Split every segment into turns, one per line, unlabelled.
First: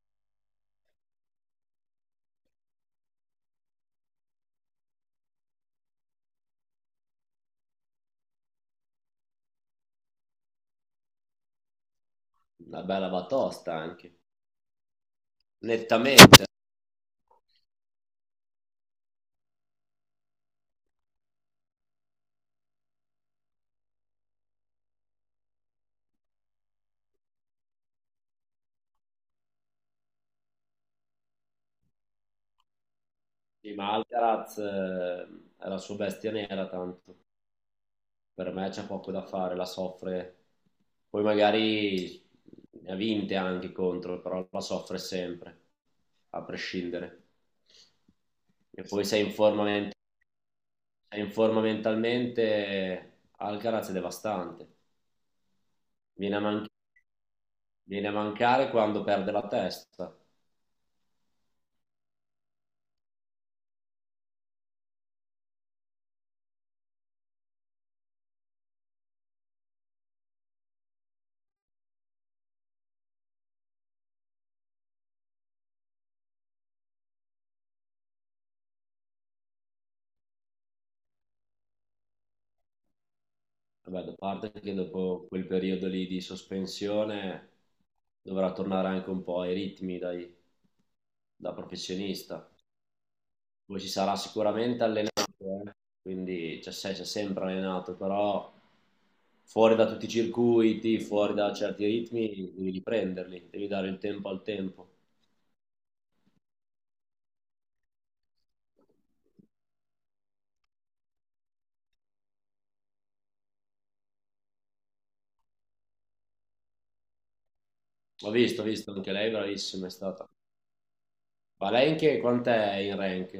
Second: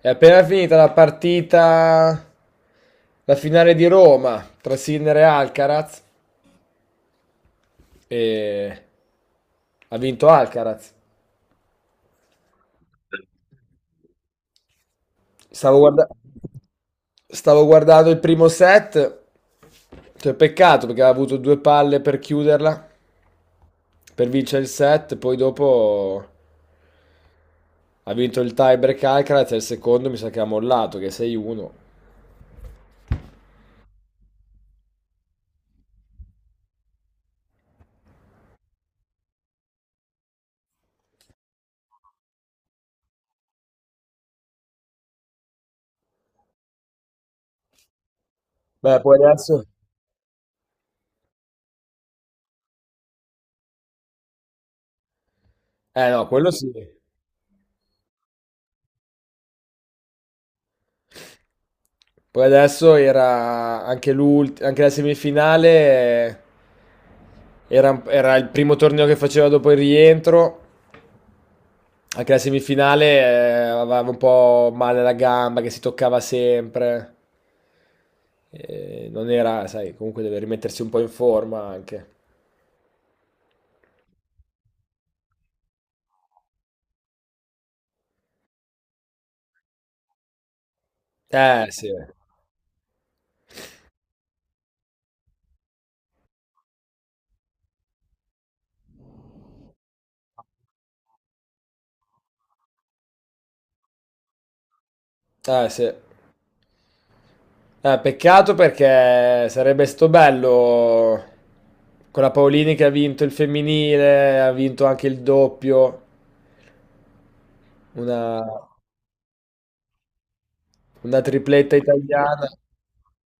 È appena finita la partita, la finale di Roma tra Sinner e Alcaraz e ha vinto Alcaraz.
Una bella batosta anche,
Stavo guarda-
nettamente.
Stavo guardando il primo set, cioè peccato perché aveva avuto due palle per chiuderla, per vincere il set, poi dopo ha vinto il tiebreak Alcaraz e il secondo mi sa che ha mollato, che è 6-1.
Sì, ma Alcaraz è la sua bestia nera, tanto per me c'è poco da fare, la soffre. Poi magari ne ha vinte anche contro, però la soffre sempre, a prescindere. E
Beh,
poi se è
poi
in
adesso...
forma, ment- se è in forma mentalmente, Alcaraz è devastante.
Eh no,
Viene a,
quello
man-
sì.
Viene a mancare quando perde la testa.
Poi adesso era anche anche la semifinale, era il primo torneo che faceva dopo il rientro. Anche la semifinale, aveva un po' male la gamba che si toccava sempre. Non era, sai, comunque deve rimettersi un po' in forma anche.
Vabbè, da parte che dopo quel periodo lì di sospensione dovrà tornare anche un po' ai ritmi da
Eh sì,
professionista. Poi si sarà sicuramente allenato, quindi cioè, si è sempre allenato, però fuori da tutti i circuiti, fuori da certi ritmi, devi riprenderli, devi dare il tempo al tempo.
eh sì. Peccato perché sarebbe stato bello con la Paolini che ha vinto il femminile, ha vinto anche il doppio. Una,
Ho visto, anche lei bravissima è stata.
una
Ma
tripletta
lei in che,
italiana.
quant'è in rank?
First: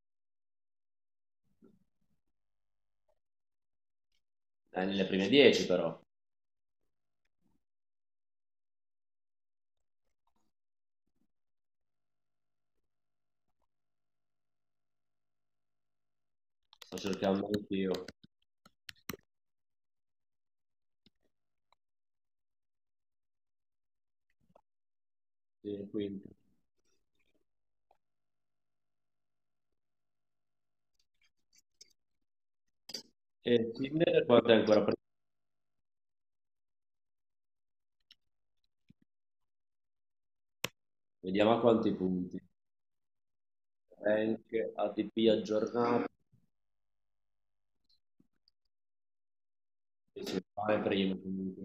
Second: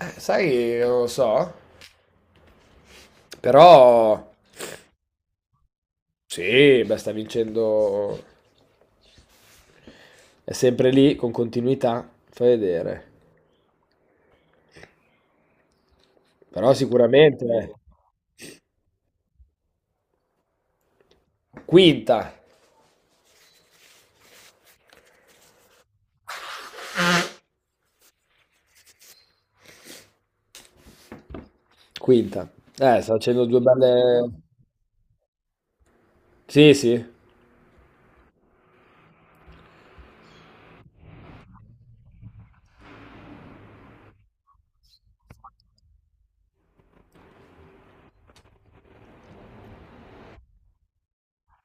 Sai, non lo so. Però
È nelle prime 10 però,
sì, beh, sta vincendo. È sempre lì con continuità. Fai vedere. Però
sto
sicuramente
cercando
eh.
anch'io,
Quinta.
sì, quinto.
Quinta. Sta facendo due
E Tinder
belle.
quanto è ancora presente?
Sì, sì.
Vediamo a quanti punti. Rank, ATP aggiornato, si fa prima comunque.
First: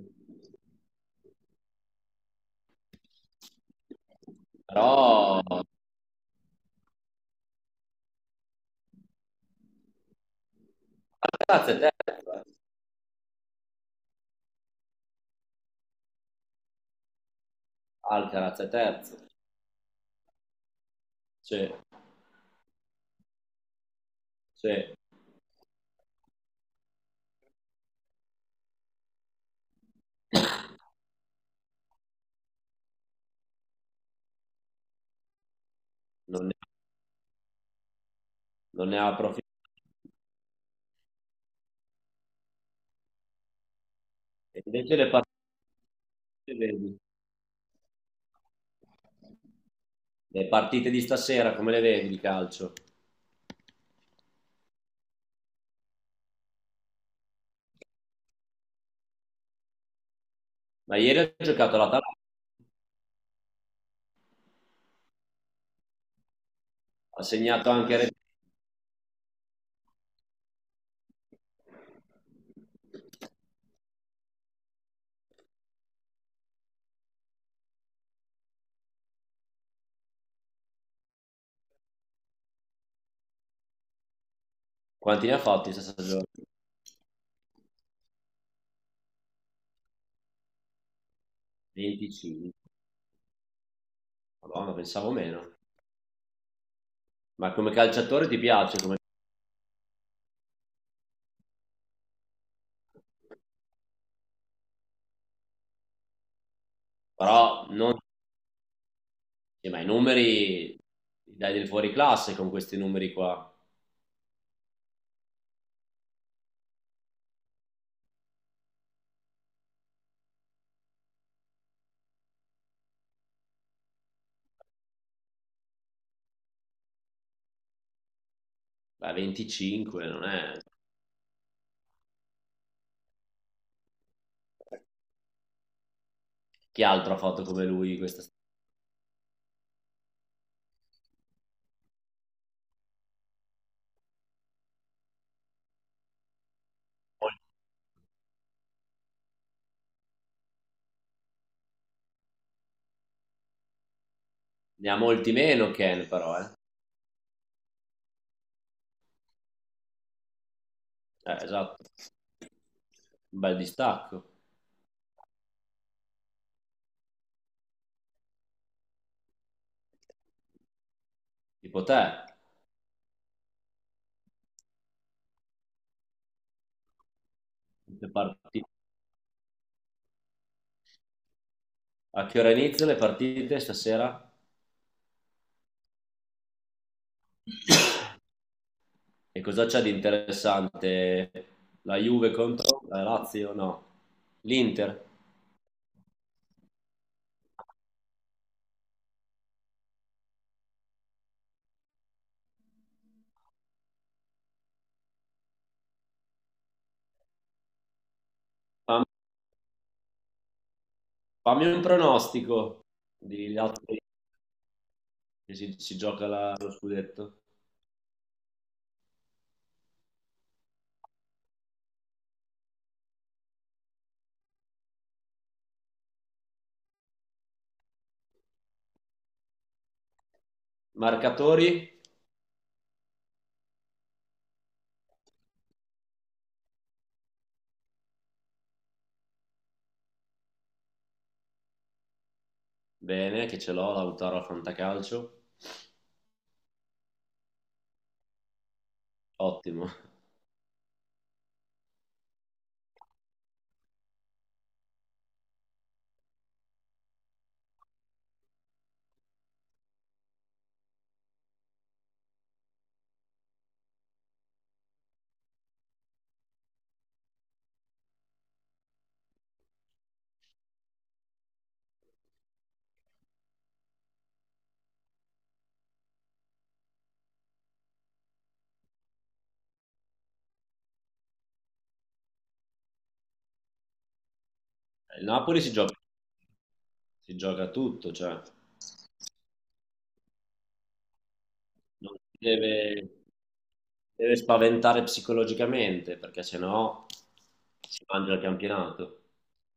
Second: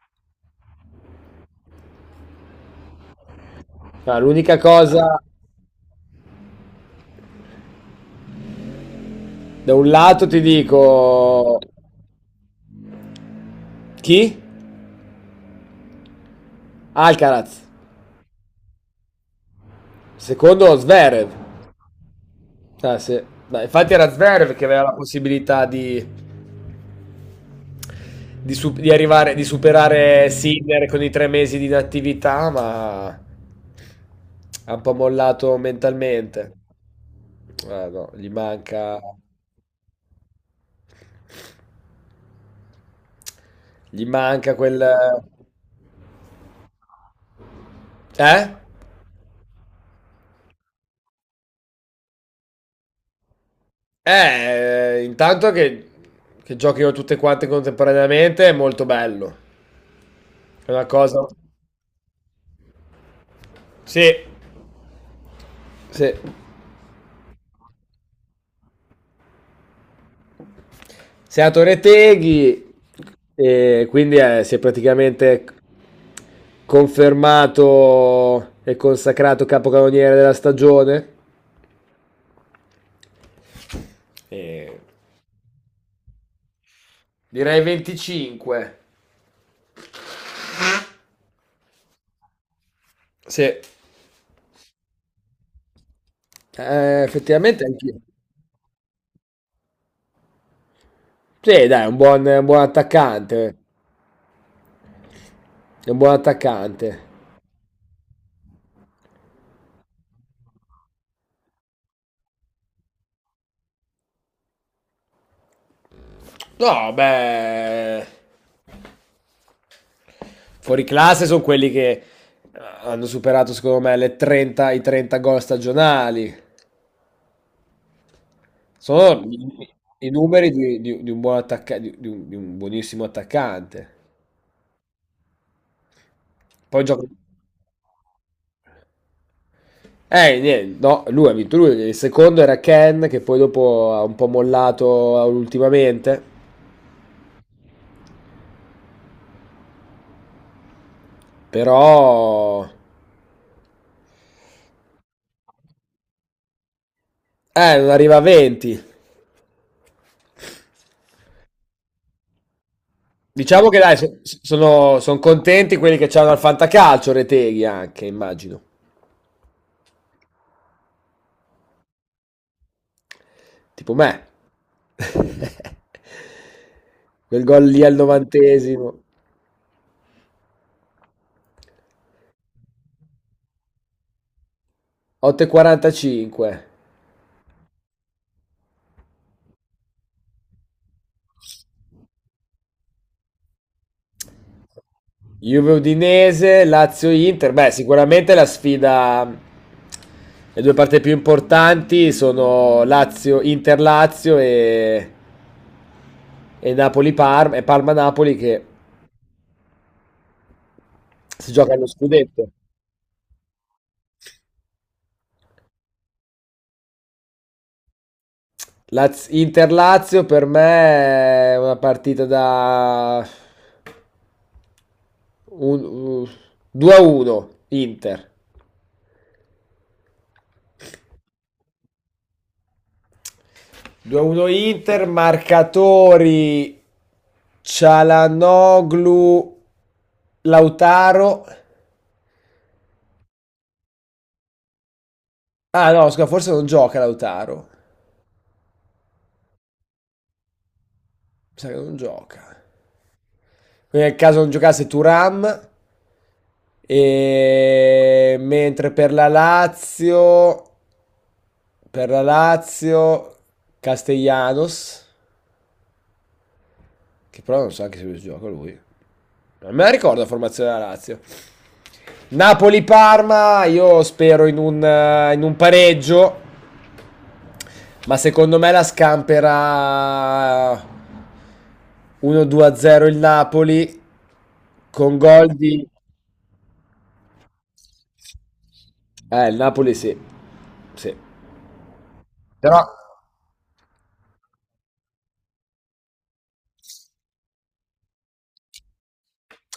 Ah, l'unica
Però
cosa, da un lato ti dico
Alcaraz è terzo, eh.
chi? Alcaraz.
Alcaraz è terzo.
Secondo Zverev.
Cioè,
Ah, sì. Dai, infatti era Zverev che aveva la
cioè,
possibilità di di arrivare, di superare Sinner con i tre mesi di inattività, ma ha un po' mollato
non
mentalmente.
ne,
Ah, no,
non ne ha approfittato.
gli manca
E
quel...
invece le partite, vedi,
Eh?
le partite di stasera, come le vedi di calcio?
Eh, intanto che, che giochino tutte quante contemporaneamente è molto bello. È una
Ma ieri
cosa...
ha giocato l'Atalanta,
Sì, sì.
ha segnato anche...
Sei a Torre Teghi e quindi si è praticamente confermato e consacrato capocannoniere della stagione? E...
Quanti ne ha fatti in 60 giorni?
Direi 25.
25.
Sì,
Madonna, pensavo meno.
eh,
Ma
effettivamente
come
anch'io.
calciatore ti piace,
Sì, dai, è un buon attaccante. È un buon attaccante.
però non... ma i numeri dai del fuori classe con questi numeri qua.
No, beh, fuori classe sono quelli che hanno superato, secondo me, i 30 gol stagionali.
Beh,
Sono i,
25,
i
non
numeri
è...
di un di un buonissimo attaccante.
Chi
Poi gioca,
altro ha fatto come lui questa stagione?
eh, niente, no, lui ha vinto lui, il secondo era Ken che poi dopo ha un po' mollato ultimamente, però
Ne ha molti meno Ken, però, eh.
non arriva a 20.
Esatto. Un bel
Diciamo che dai,
distacco.
son contenti quelli che c'hanno al fantacalcio Reteghi anche, immagino,
Tipo te,
tipo me. Quel gol lì al
le parti-
novantesimo,
a che ora iniziano le partite stasera?
8:45.
E cosa c'è di interessante? La Juve contro la Lazio? No. L'Inter?
Juve Udinese, Lazio Inter. Beh, sicuramente la sfida. Le due parti più importanti sono Inter Lazio e Napoli Parma e Parma Napoli che
Fam-
si
Fammi
gioca
un
allo scudetto.
pronostico di Lazio che si gioca lo scudetto.
Inter Lazio per me è una partita da un- un- 2-1 Inter.
Marcatori,
2-1 Inter, marcatori Cialanoglu, Lautaro.
bene, che ce l'ho, Lautaro al Fantacalcio,
Ah no, scusa, forse non gioca Lautaro.
ottimo.
Mi sa che non gioca. Quindi nel caso non giocasse Turam. E... Mentre per la Lazio, Castellanos, che però non so anche se lui gioca lui. Non me la ricordo la formazione della Lazio. Napoli-Parma, io spero in in un pareggio. Ma secondo me la scamperà 1-2-0 il Napoli con
Il
gol
Napoli
di...
si gioca tutto, cioè
Il Napoli sì, sì.
non si
Però
deve, deve spaventare psicologicamente, perché sennò si mangia il campionato.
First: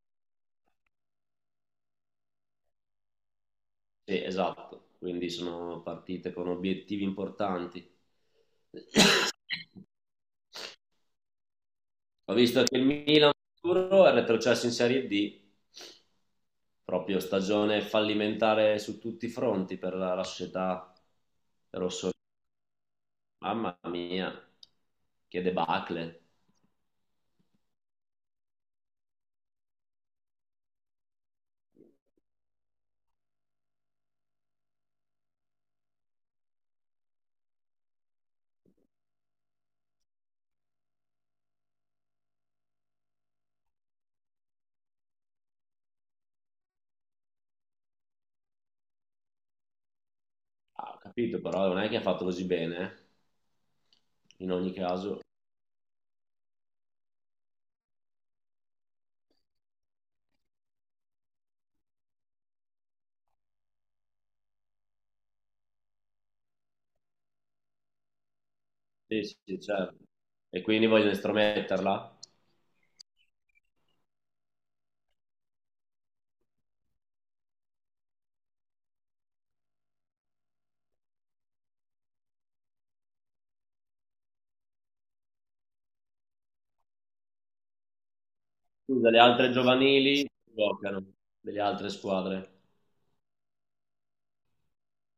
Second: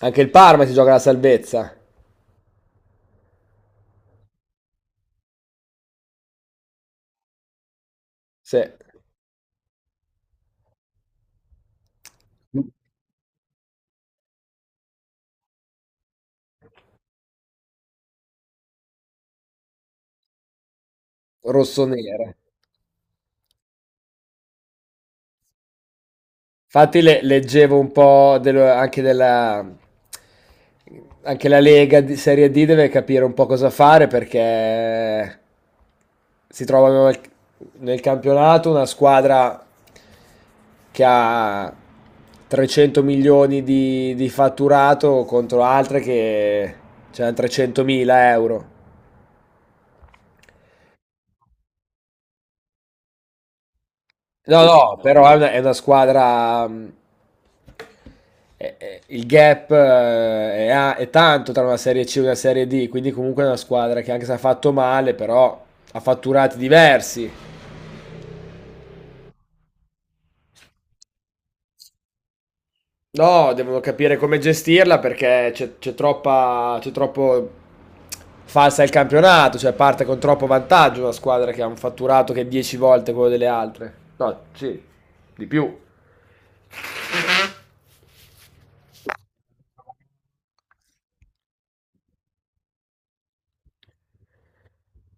anche il Parma si gioca la salvezza.
Sì, esatto, quindi sono partite con obiettivi importanti.
Sì.
Ho visto che il Milan è retrocesso in Serie D, proprio stagione fallimentare su tutti i fronti per la società rosso.
Rossonera.
Mamma mia, che debacle.
Infatti leggevo un po' anche della... Anche la Lega di Serie D deve capire un po' cosa fare perché si trovano nel campionato una squadra che ha 300 milioni di fatturato contro altre che hanno 300 mila euro.
Ah, ho capito, però non è che ha fatto così bene, eh, in
No,
ogni
no,
caso.
però è è una squadra. Il gap è tanto tra una serie C e una serie D, quindi comunque è una squadra che anche se ha fatto male, però ha fatturati diversi.
Sì, sì, certo. E quindi vogliono estrometterla?
No, devono capire come gestirla perché c'è troppo falsa il campionato, cioè parte con troppo vantaggio una squadra che ha un fatturato che è 10 volte quello delle altre.
Scusa, le altre giovanili giocano, delle altre squadre.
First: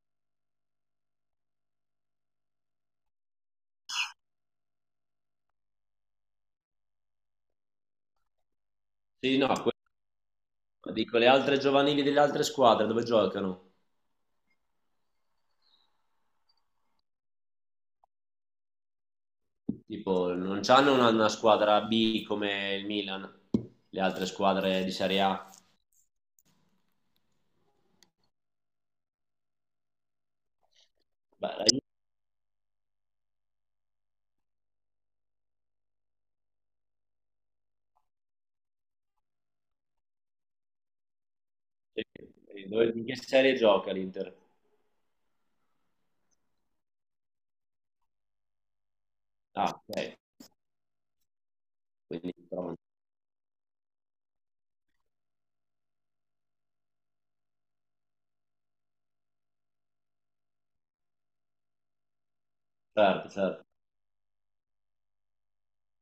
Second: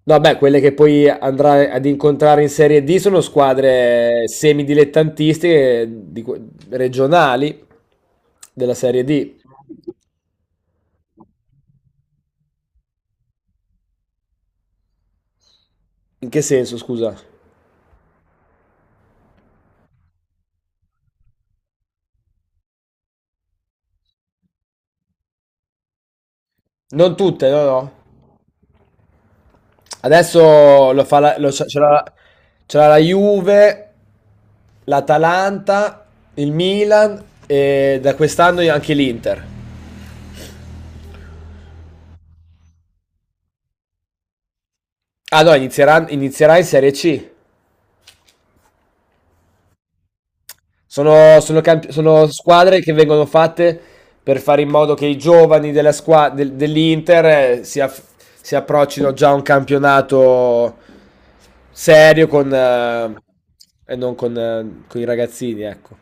No, beh, quelle che poi andrai ad incontrare in Serie D sono squadre semidilettantistiche regionali della Serie D.
Sì, no, dico le altre giovanili delle altre squadre dove giocano?
In che senso, scusa?
Tipo, non hanno una squadra B come il Milan, le altre squadre di Serie A.
Non tutte, no, no. Adesso lo fa
Beh, la Juve-
c'è la Juve, l'Atalanta, il Milan e da quest'anno anche l'Inter.
Eh, in che serie gioca l'Inter?
Ah no, inizierà in Serie C.
Ah, ok,
Sono
quindi però,
squadre che vengono fatte per fare in modo che i giovani dell'Inter eh, si, aff- si approccino già a un campionato serio con,
certo, certo.
e non con, con i ragazzini, ecco.